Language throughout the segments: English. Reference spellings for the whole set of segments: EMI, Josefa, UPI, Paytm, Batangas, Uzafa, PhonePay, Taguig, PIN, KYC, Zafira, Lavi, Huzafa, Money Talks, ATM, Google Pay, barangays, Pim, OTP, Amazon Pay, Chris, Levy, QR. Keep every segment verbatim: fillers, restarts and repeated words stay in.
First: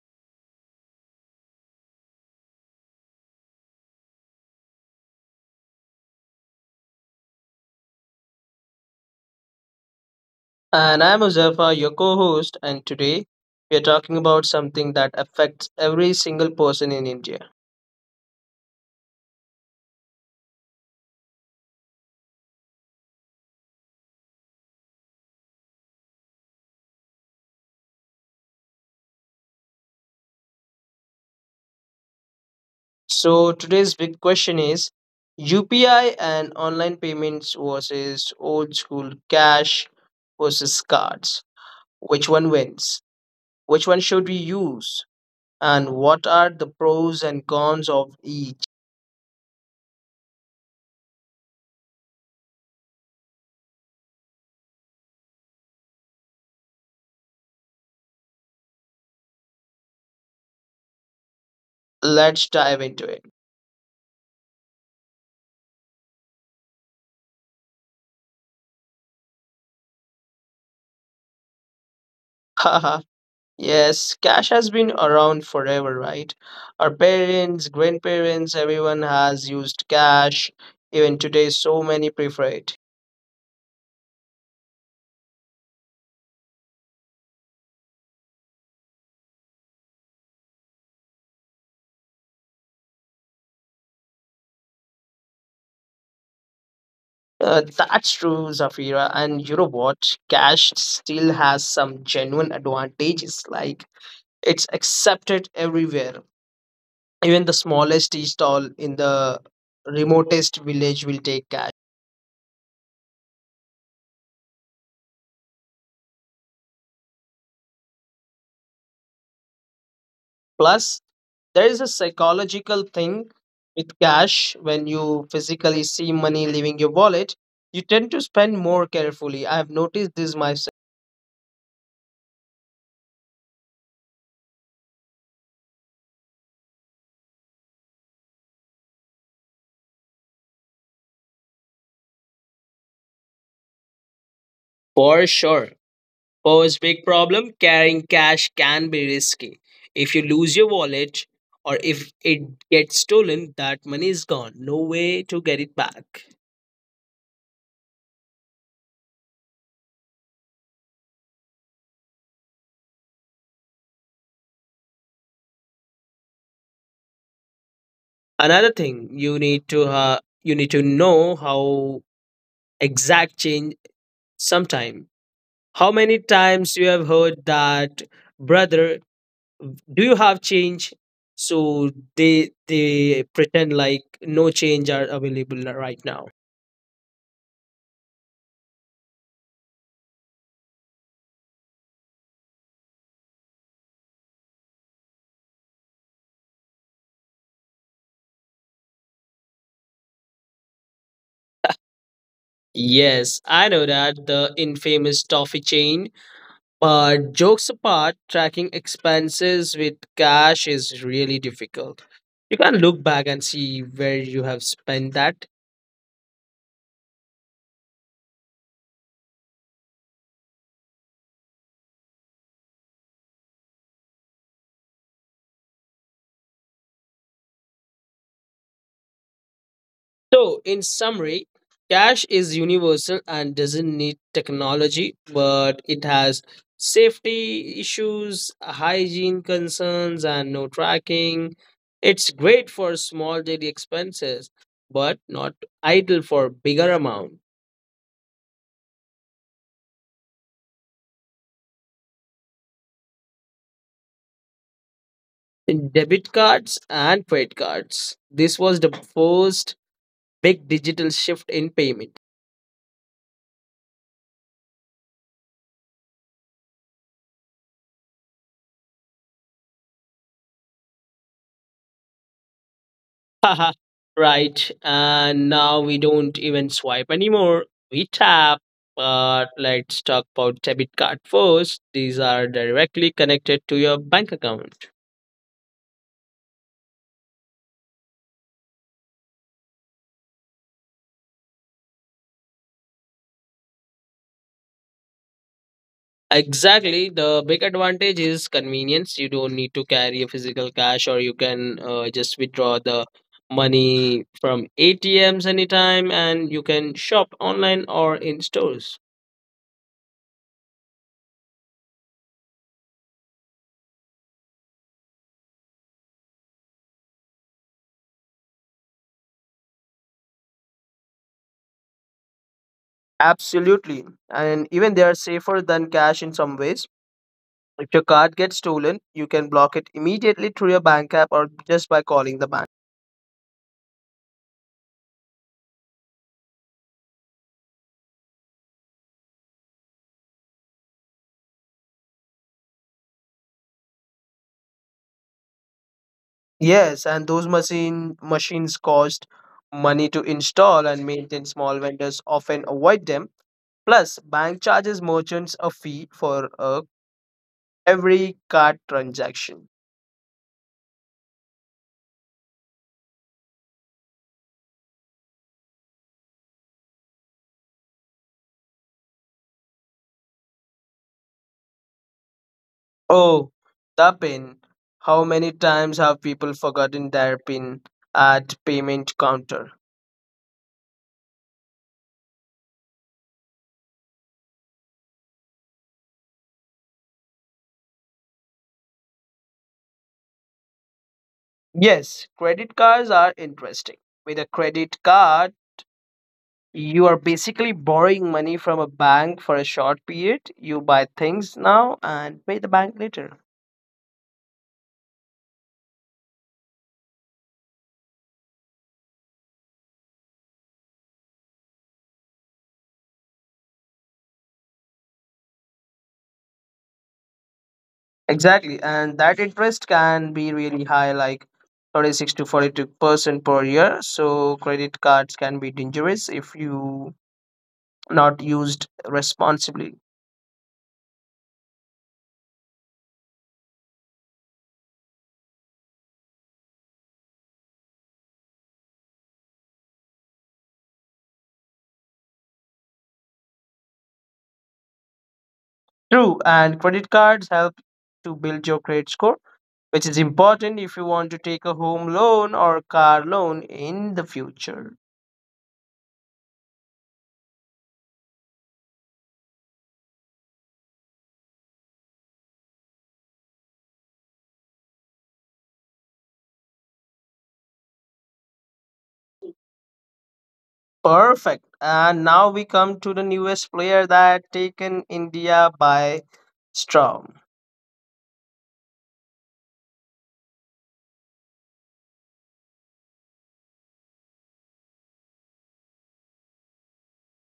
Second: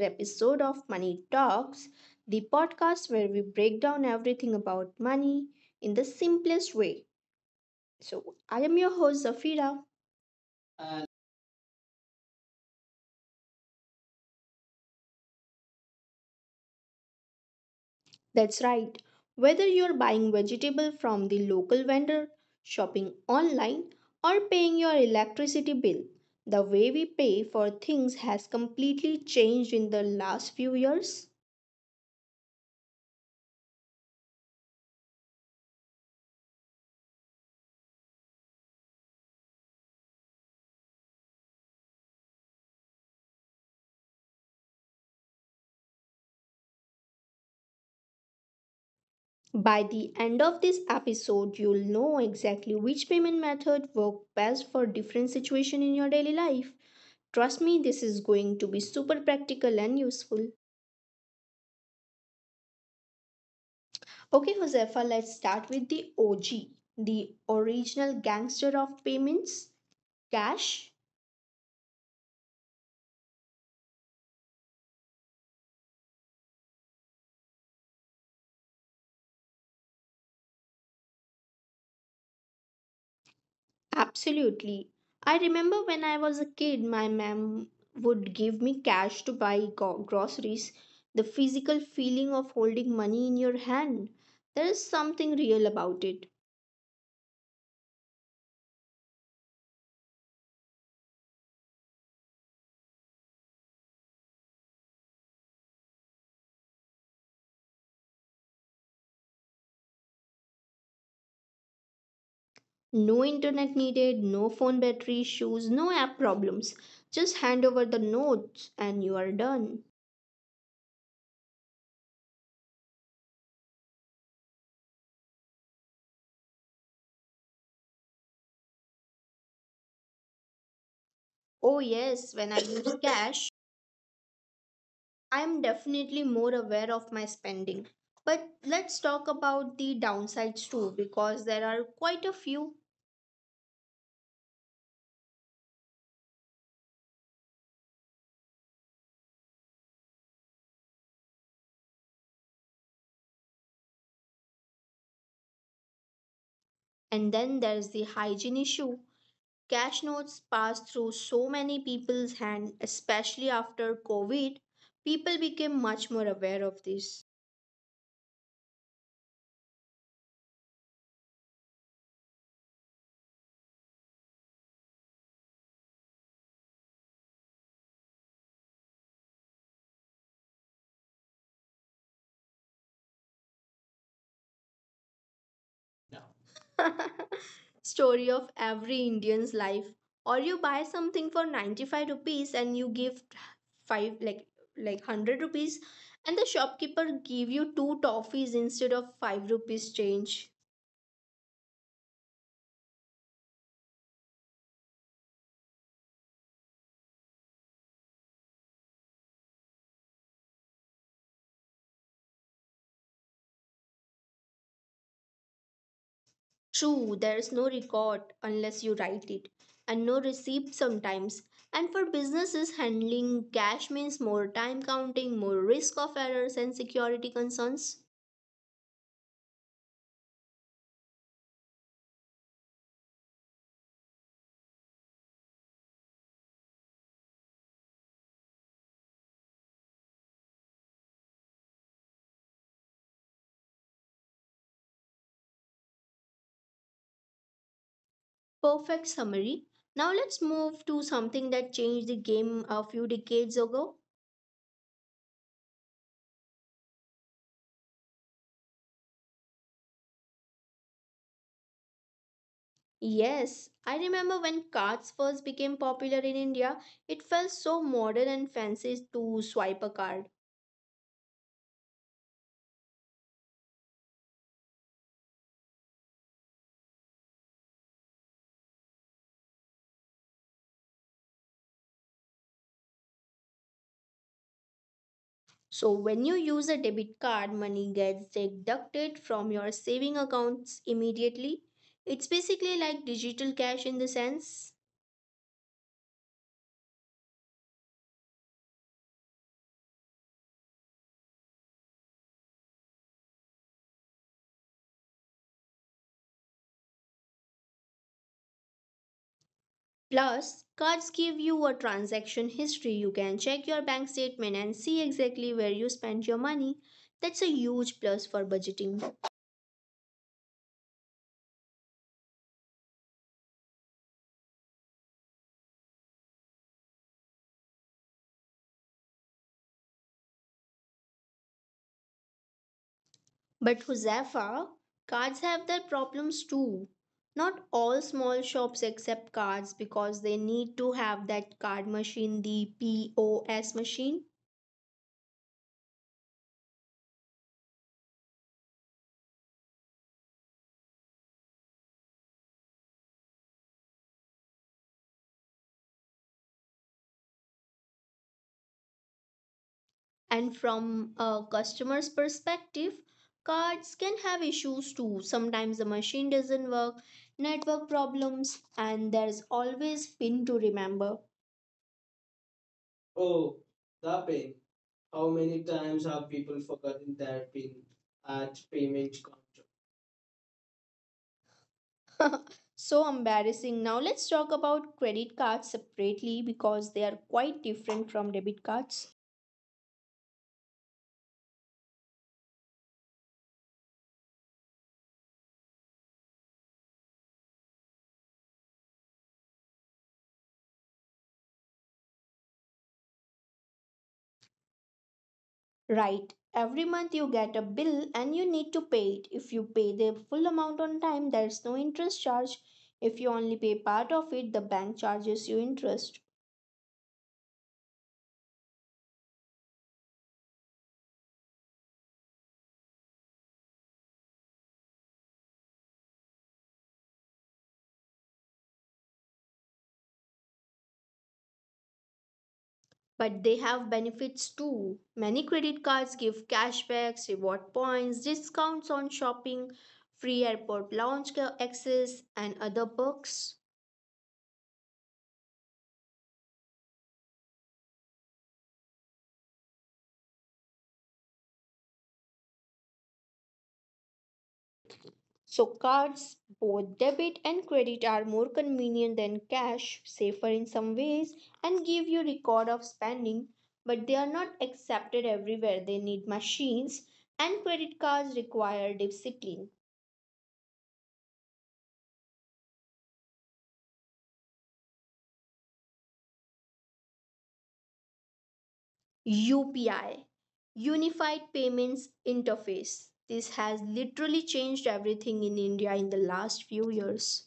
episode of Money Talks, the podcast where we break down everything about money in the simplest way. So, I am your host, Zafira. And I'm Uzafa, your co host, and today we are talking about something that affects every single person in India. That's right. Whether you're buying vegetable from the local vendor, shopping online, or paying your electricity bill, the way we pay for things has completely changed in the last few years. So, today's big question is U P I and online payments versus old school cash versus cards. Which one wins? Which one should we use? And what are the pros and cons of each? By the end of this episode, you'll know exactly which payment method works best for different situation in your daily life. Trust me, this is going to be super practical and useful. Let's dive into it. Okay, Josefa, let's start with the O G, the original gangster of payments, cash. Yes, cash has been around forever, right? Our parents, grandparents, everyone has used cash. Even today, so many prefer it. Absolutely. I remember when I was a kid, my mom would give me cash to buy go- groceries. The physical feeling of holding money in your hand, there is something real about it. Uh, that's true, Zafira. And you know what? Cash still has some genuine advantages. Like it's accepted everywhere. Even the smallest tea stall in the remotest village will take cash. No internet needed, no phone battery issues, no app problems. Just hand over the notes and you are done. Plus, there is a psychological thing with cash. When you physically see money leaving your wallet, you tend to spend more carefully. I have noticed this myself Oh, yes, when I use cash, I am definitely more aware of my spending. But let's talk about the downsides too, because there are quite a few. for sure. Pose big problem, carrying cash can be risky. If you lose your wallet or if it gets stolen, that money is gone. No way to get it back. And then there's the hygiene issue. Cash notes pass through so many people's hands, especially after COVID. People became much more aware of this. Another thing, you need to uh, you need to know how exact change sometime. How many times you have heard that, brother, do you have change? So they they pretend like no change are available right now. Story of every Indian's life. Or you buy something for ninety-five rupees and you give five, like like one hundred rupees, and the shopkeeper give you two toffees instead of five rupees change. Yes, I know that the infamous toffee chain. But jokes apart, tracking expenses with cash is really difficult. You can't look back and see where you have spent that. True, there is no record unless you write it, and no receipt sometimes. And for businesses, handling cash means more time counting, more risk of errors and security concerns. So, in summary, cash is universal and doesn't need technology, but it has safety issues, hygiene concerns, and no tracking. It's great for small daily expenses, but not ideal for bigger amount. Perfect summary. Now let's move to something that changed the game a few decades ago. In debit cards and credit cards, this was the first big digital shift in payment. Yes, I remember when cards first became popular in India, it felt so modern and fancy to swipe a card. Haha, right. And now we don't even swipe anymore. We tap. But let's talk about debit card first. These are directly connected to your bank account. So when you use a debit card, money gets deducted from your saving accounts immediately. It's basically like digital cash in the sense. Exactly. The big advantage is convenience. You don't need to carry a physical cash, or you can uh, just withdraw the money from A T Ms anytime, and you can shop online or in stores. Plus, cards give you a transaction history. You can check your bank statement and see exactly where you spent your money. That's a huge plus for budgeting. Absolutely. And even they are safer than cash in some ways. If your card gets stolen, you can block it immediately through your bank app or just by calling the bank. But Huzafa, cards have their problems too. Not all small shops accept cards because they need to have that card machine, the P O S machine. Yes, and those machine machines cost money to install and maintain. Small vendors often avoid them. Plus, bank charges merchants a fee for uh, every card transaction. And from a customer's perspective, cards can have issues too. Sometimes the machine doesn't work, network problems, and there's always PIN to remember. Oh, Oh, the the pin. PIN. How How many many times times have have people people forgotten forgotten their their pin PIN at at payment payment counter? counter? So embarrassing. Now let's talk about credit cards separately because they are quite different from debit cards. Yes, credit cards are interesting. With a credit card, you are basically borrowing money from a bank for a short period. You buy things now and pay the bank later. Right. Every month you get a bill and you need to pay it. If you pay the full amount on time, there's no interest charge. If you only pay part of it, the bank charges you interest. Exactly, and that interest can be really high, like thirty-six to forty-two percent per year. So credit cards can be dangerous if you not used responsibly. But they have benefits too. Many credit cards give cashbacks, reward points, discounts on shopping, free airport lounge access, and other perks. True, and credit cards help to build your credit score, which is important if you want to take a home loan or car loan in the future. So, cards, both debit and credit, are more convenient than cash, safer in some ways, and give you record of spending, but they are not accepted everywhere. They need machines, and credit cards require discipline. Perfect. And now we come to the newest player that taken India by storm. U P I, Unified Payments Interface. This has literally changed everything in India in the last few years.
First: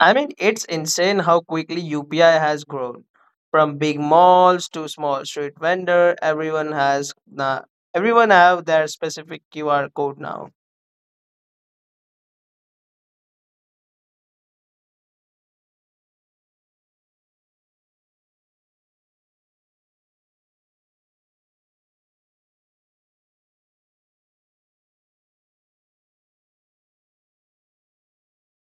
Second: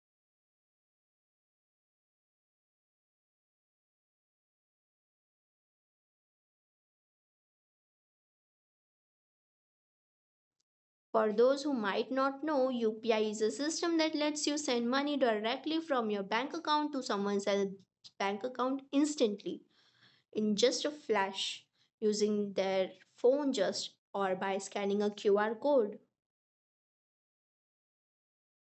I mean, it's insane how quickly U P I has grown. From big malls to small street vendor, everyone has na everyone have their specific Q R code now. For those who might not know, U P I is a system that lets you send money directly from your bank account to someone else's bank account instantly, in just a flash, using their phone just or by scanning a Q R code.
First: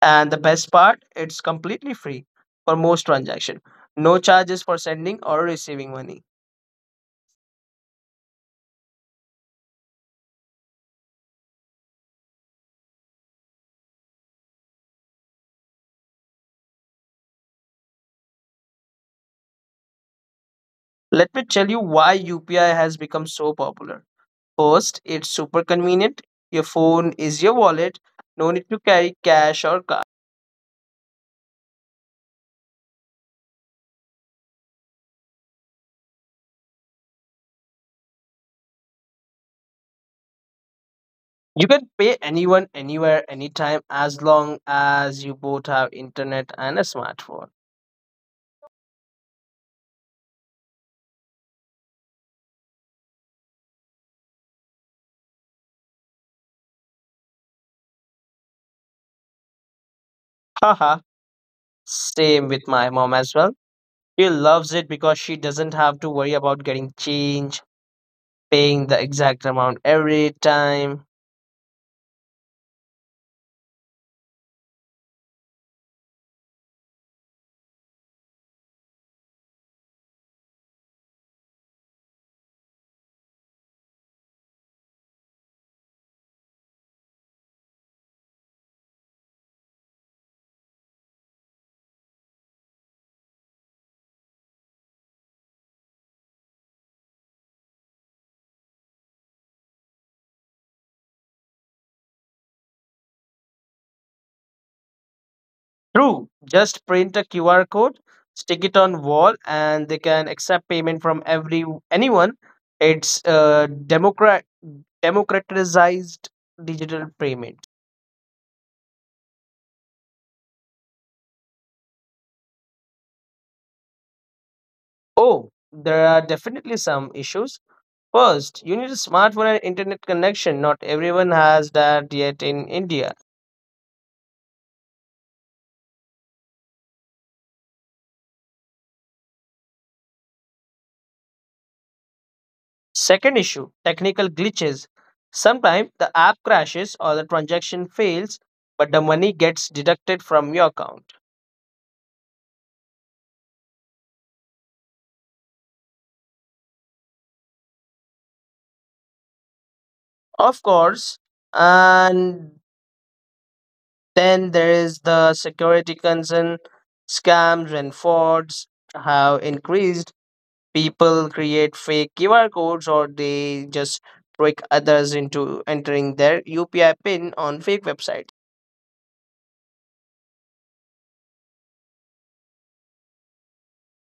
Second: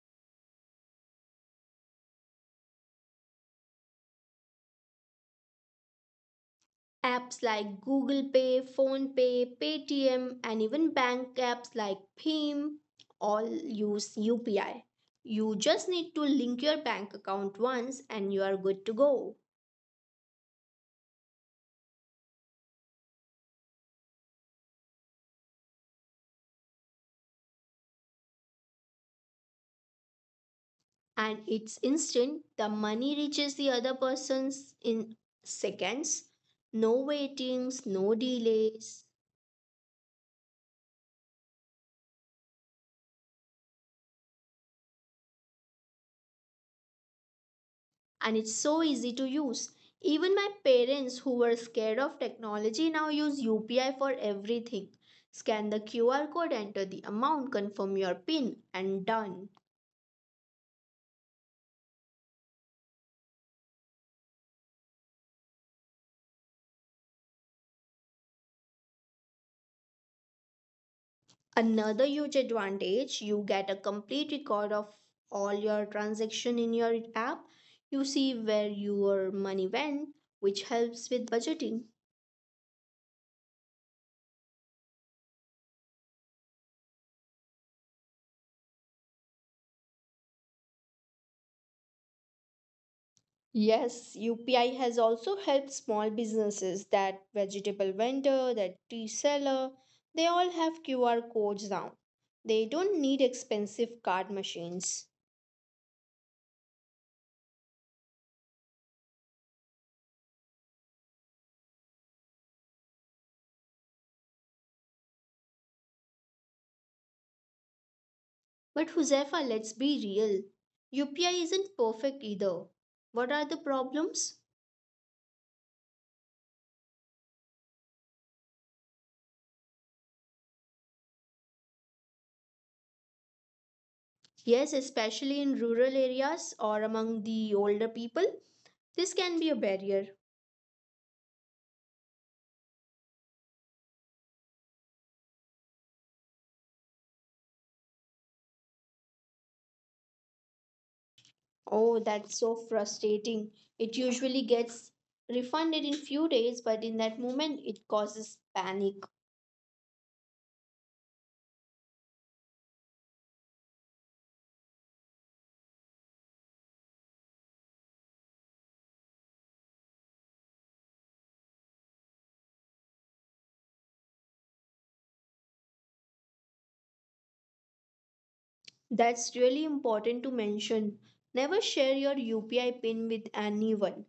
And the best part, it's completely free for most transactions. No charges for sending or receiving money. Apps like Google Pay, PhonePay, Paytm, and even bank apps like Pim all use U P I. You just need to link your bank account once and you are good to go. Let me tell you why U P I has become so popular. First, it's super convenient. Your phone is your wallet. No need to carry cash or card. And it's instant. The money reaches the other persons in seconds. No waitings, no delays, You can pay anyone, anywhere, anytime, as long as you both have internet and a smartphone. and it's so easy to use. Even my parents who were scared of technology now use U P I for everything. Scan the Q R code, enter the amount, confirm your PIN, and done. Haha, same with my mom as well. She loves it because she doesn't have to worry about getting change paying the exact amount every time Another huge advantage, you get a complete record of all your transaction in your app. You see where your money went, which helps with budgeting. Yes, U P I has also helped small businesses, that vegetable vendor, that tea seller, they all have Q R codes now. They don't need expensive card machines. through. Just print a Q R code, stick it on wall, and they can accept payment from every anyone. It's uh, democrat democratized digital payment. But Huzefa, let's be real. U P I isn't perfect either. What are the problems? Oh, there are definitely some issues. First, you need a smartphone and internet connection. Not everyone has that yet in India. Yes, especially in rural areas or among the older people, this can be a barrier. Second issue technical glitches. Sometimes the app crashes or the transaction fails, but the money gets deducted from your account. Oh, that's so frustrating. It usually gets refunded in few days, but in that moment it causes panic. Of course, and then there is the security concern. Scams and frauds have increased. People create fake Q R codes or they just trick others into entering their U P I pin on fake websites. That's really important to mention. Never share your U P I pin with anyone,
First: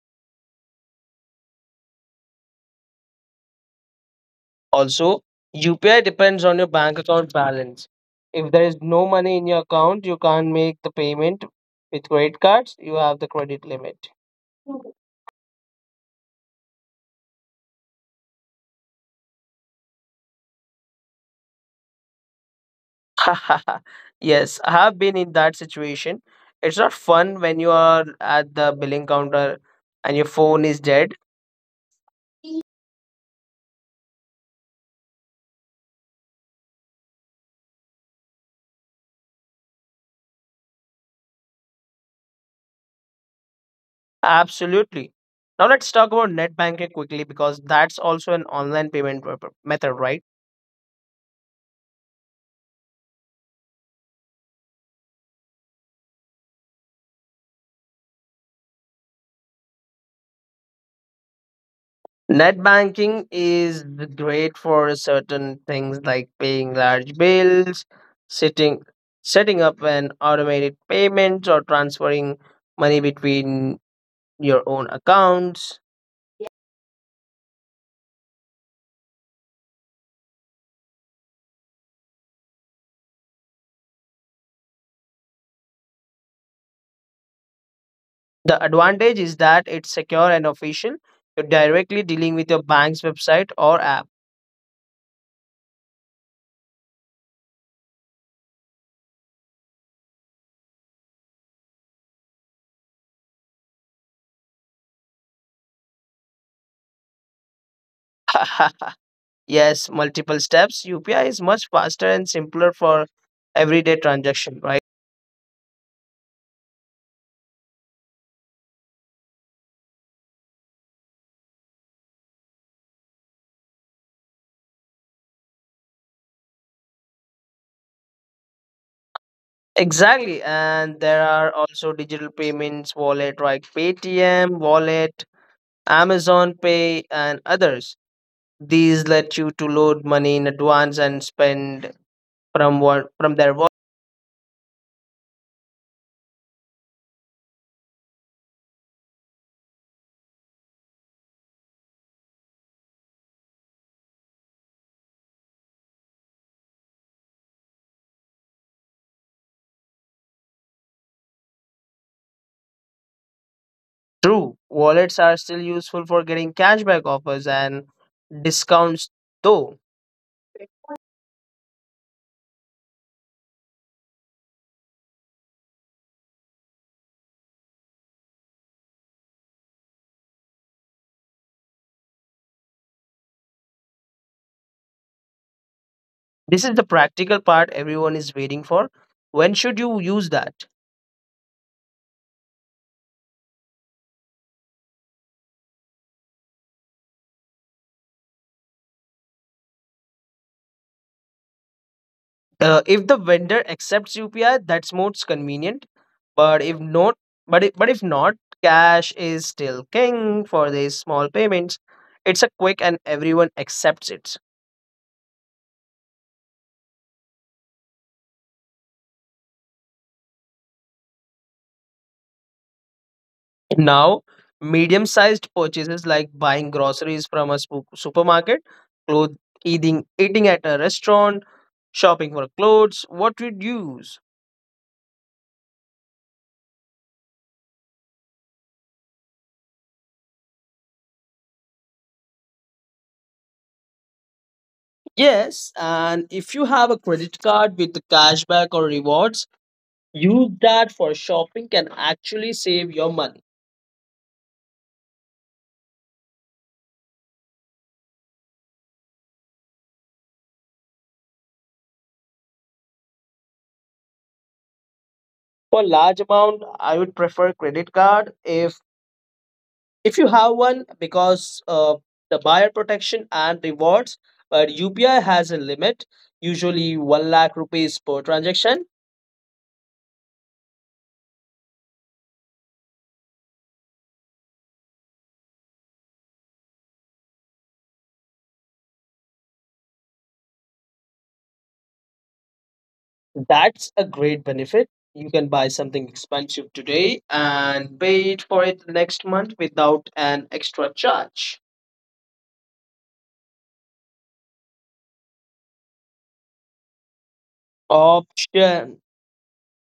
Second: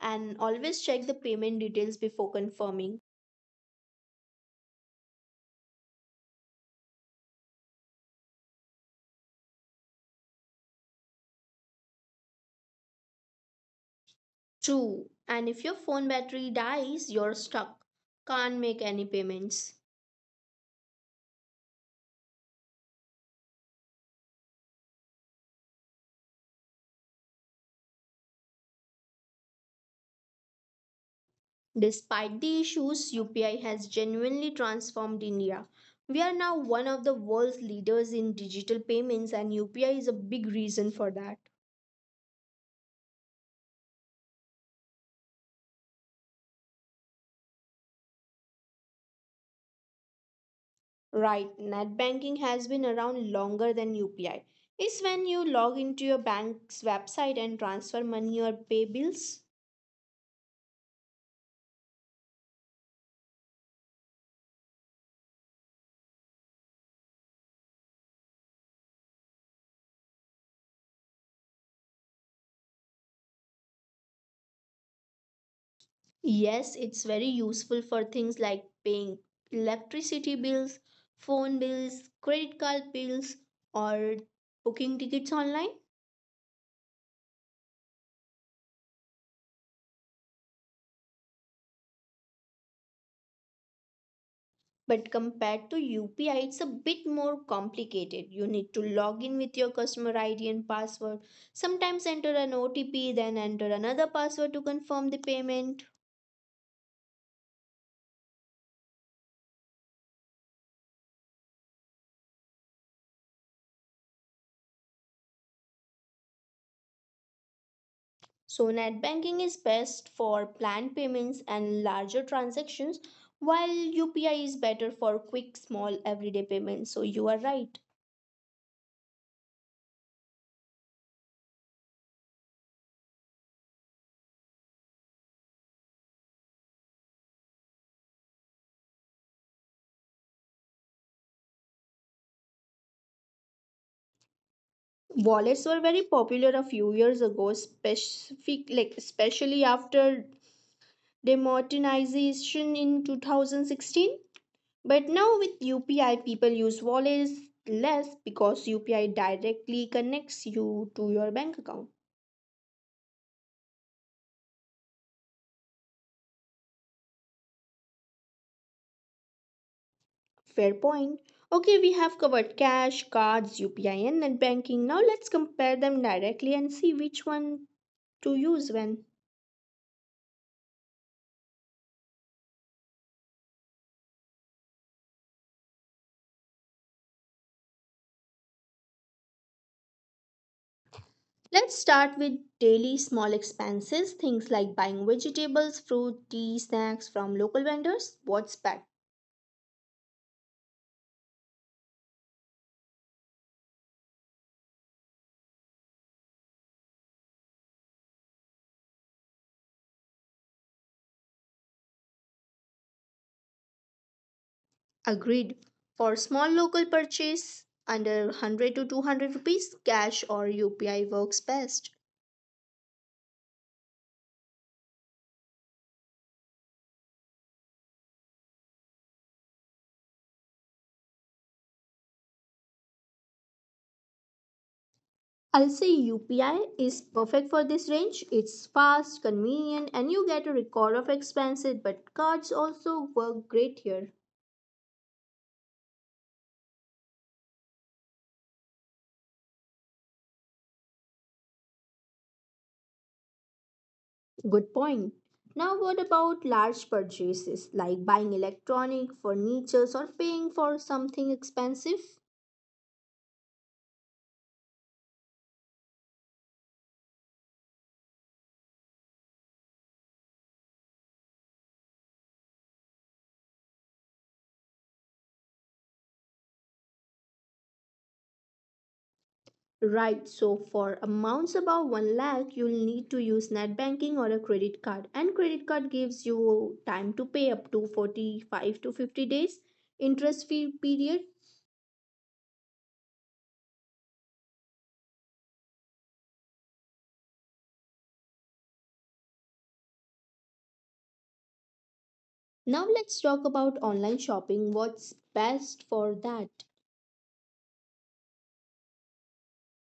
and always check the payment details before confirming. Also, U P I depends on your bank account balance. If there is no money in your account, you can't make the payment. With credit cards, you have the credit limit. True. And if your phone battery dies, you're stuck. Can't make any payments. Yes, I have been in that situation. It's not fun when you are at the billing counter and your phone is dead. Despite the issues, U P I has genuinely transformed India. We are now one of the world's leaders in digital payments, and U P I is a big reason for that. Absolutely. Now let's talk about net banking quickly because that's also an online payment pro- method, right? Right, net banking has been around longer than U P I. It's when you log into your bank's website and transfer money or pay bills. Net banking is great for certain things like paying large bills, sitting, setting up an automated payment, or transferring money between your own accounts. Yes, it's very useful for things like paying electricity bills, phone bills, credit card bills, or booking tickets online. The advantage is that it's secure and official. You're directly dealing with your bank's website or app. But compared to U P I, it's a bit more complicated. You need to log in with your customer I D and password, sometimes enter an O T P, then enter another password to confirm the payment. Yes, multiple steps. U P I is much faster and simpler for everyday transaction, right? So, net banking is best for planned payments and larger transactions, while U P I is better for quick, small, everyday payments. So, you are right. Exactly, and there are also digital payments wallet like Paytm wallet, Amazon Pay, and others. These let you to load money in advance and spend from what from their wallet. Wallets were very popular a few years ago, specific, like especially after demonetization in two thousand sixteen. But now with U P I, people use wallets less because U P I directly connects you to your bank account. True, wallets are still useful for getting cashback offers and discounts. Though Fair point. Okay, we have covered cash, cards, U P I, and net banking. Now let's compare them directly and see which one to use when. this is the practical part everyone is waiting for. When should you use that? Let's start with daily small expenses, things like buying vegetables, fruit, tea, snacks from local vendors. What's better? Uh, if the vendor accepts U P I, that's most convenient. But if not, but if, but if not, cash is still king for these small payments. It's a quick and everyone accepts it. Agreed. For small local purchase under one hundred to two hundred rupees, cash or U P I works best. Now, medium-sized purchases like buying groceries from a spo- supermarket, clothes, eating eating at a restaurant, shopping for clothes, what would you use? I'll say U P I is perfect for this range. It's fast, convenient, and you get a record of expenses, but cards also work great here. Yes, and if you have a credit card with the cashback or rewards, use that for shopping can actually save your money Good point. Now, what about large purchases like buying electronic, furniture, or paying for something expensive? for large amount. I would prefer credit card if if you have one because uh, the buyer protection and rewards, but upi has a limit, usually one lakh rupees per transaction. Right, so for amounts above one lakh, you'll need to use net banking or a credit card. And credit card gives you time to pay up to forty-five to fifty days interest free period. That's a great benefit. You can buy something expensive today and pay it for it next month without an extra charge. Now let's talk about online shopping. What's best for that? option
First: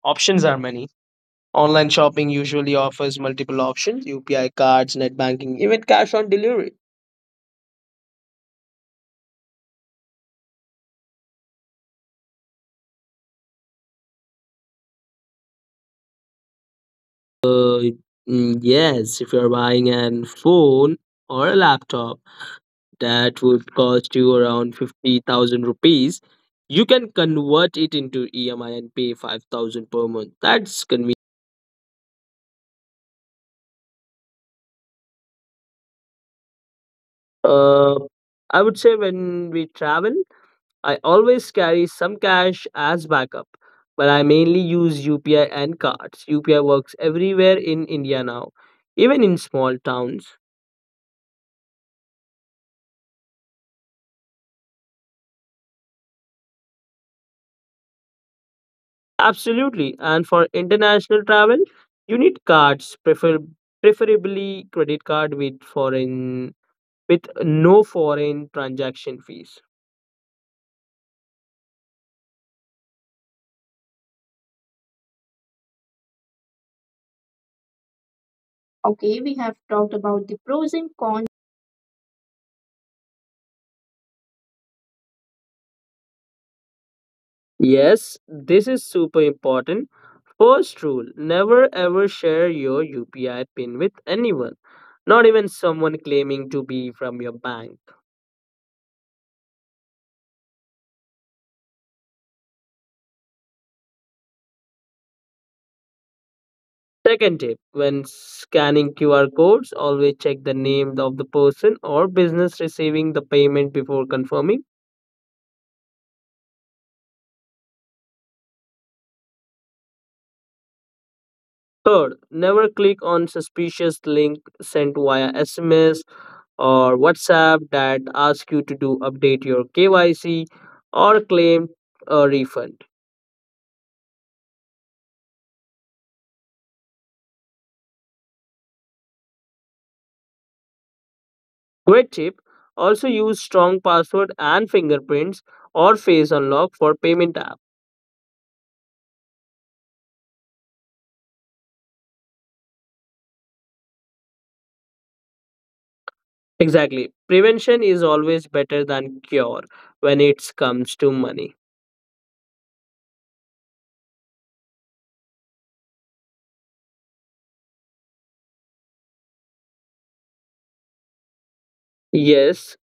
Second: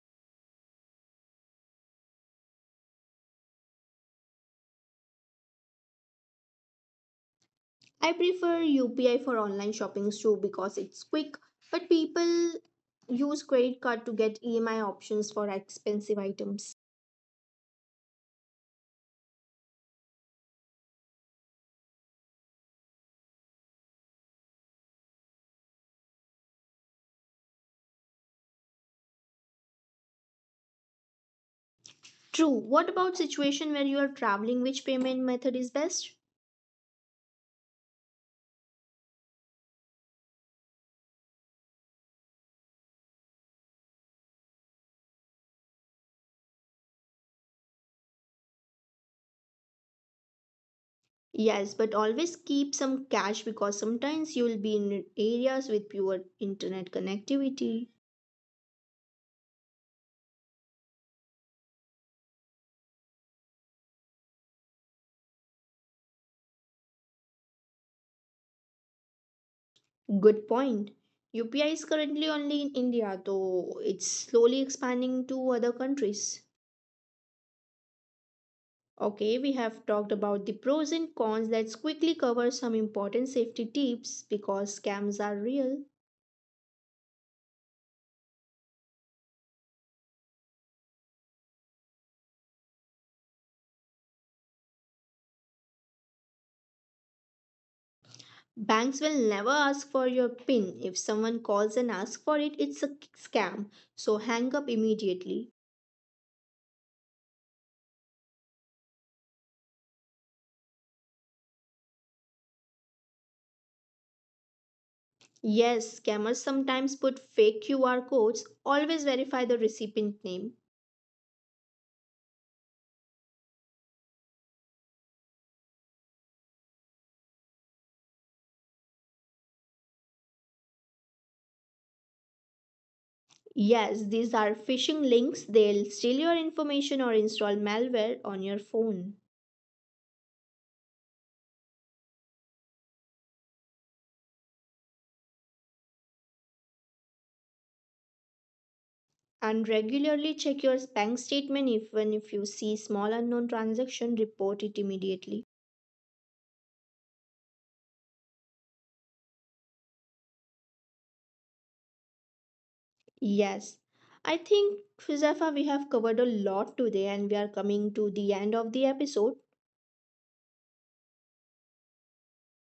Options are many. Online shopping usually offers multiple options U P I cards, net banking, even cash on delivery. I prefer U P I for online shopping too because it's quick, but people use credit card to get E M I options for expensive items. Uh, mm, yes, if you're buying an phone or a laptop that would cost you around fifty thousand rupees, you can convert it into E M I and pay five thousand per month. That's convenient. True. What about situation where you are traveling? Which payment method is best? Uh, I would say when we travel, I always carry some cash as backup, but I mainly use U P I and cards. U P I works everywhere in India now, even in small towns. Yes, but always keep some cash because sometimes you will be in areas with poor internet connectivity. Absolutely. And for international travel, you need cards, prefer- preferably credit card with foreign with no foreign transaction fees. Good point. U P I is currently only in India, though it's slowly expanding to other countries. Okay, we have Okay, we talked have about talked the about pros the and pros cons. and cons. Let's quickly cover some important safety tips because scams are real. Yes, this is super important. First rule never ever share your U P I PIN with anyone, not even someone claiming to be from your bank. Banks will never ask for your PIN. If someone calls and asks for it, it's a scam. So hang up immediately. Second tip when scanning Q R codes, always check the name of the person or business receiving the payment before confirming. Yes, scammers sometimes put fake Q R codes. Always verify the recipient name. Third, never click on suspicious link sent via S M S or WhatsApp that ask you to do update your K Y C or claim a refund. Yes, these are phishing links. They'll steal your information or install malware on your phone. QuickTip also use strong password and fingerprints or face unlock for payment app. And regularly check your bank statement. Even if you see small unknown transaction, report it immediately. Exactly. Prevention is always better than cure when it comes to money. Yes, I think, Huzafa, we have covered a lot today, and we are coming to the end of the episode. Yes,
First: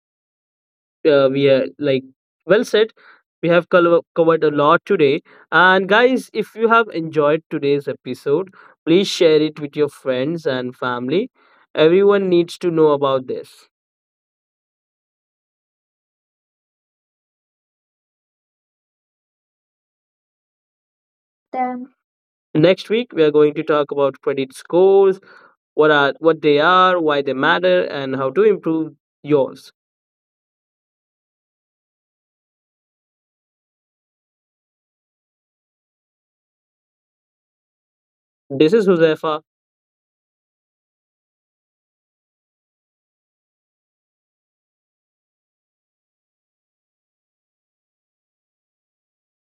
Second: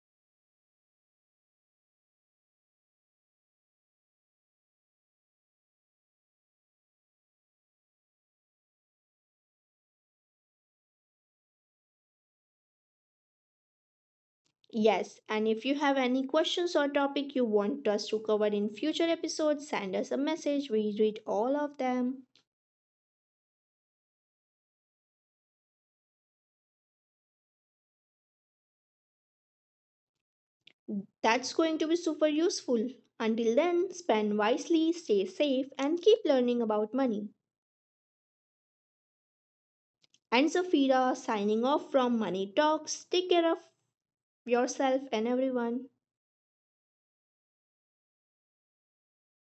uh, we are like well said. We have col- covered a lot today. And guys, if you have enjoyed today's episode, please share it with your friends and family. Everyone needs to know about this. Yes, and if you have any questions or topic you want us to cover in future episodes, send us a message. We read all of Them. them. Next week, we are going to talk about credit scores, what are what they are, why they matter, and how to improve yours. That's going to be super useful. Until then, spend wisely, stay safe, and keep learning about money. This is Josefa. And Zafira signing off from Money Talks. Take care of yourself and everyone.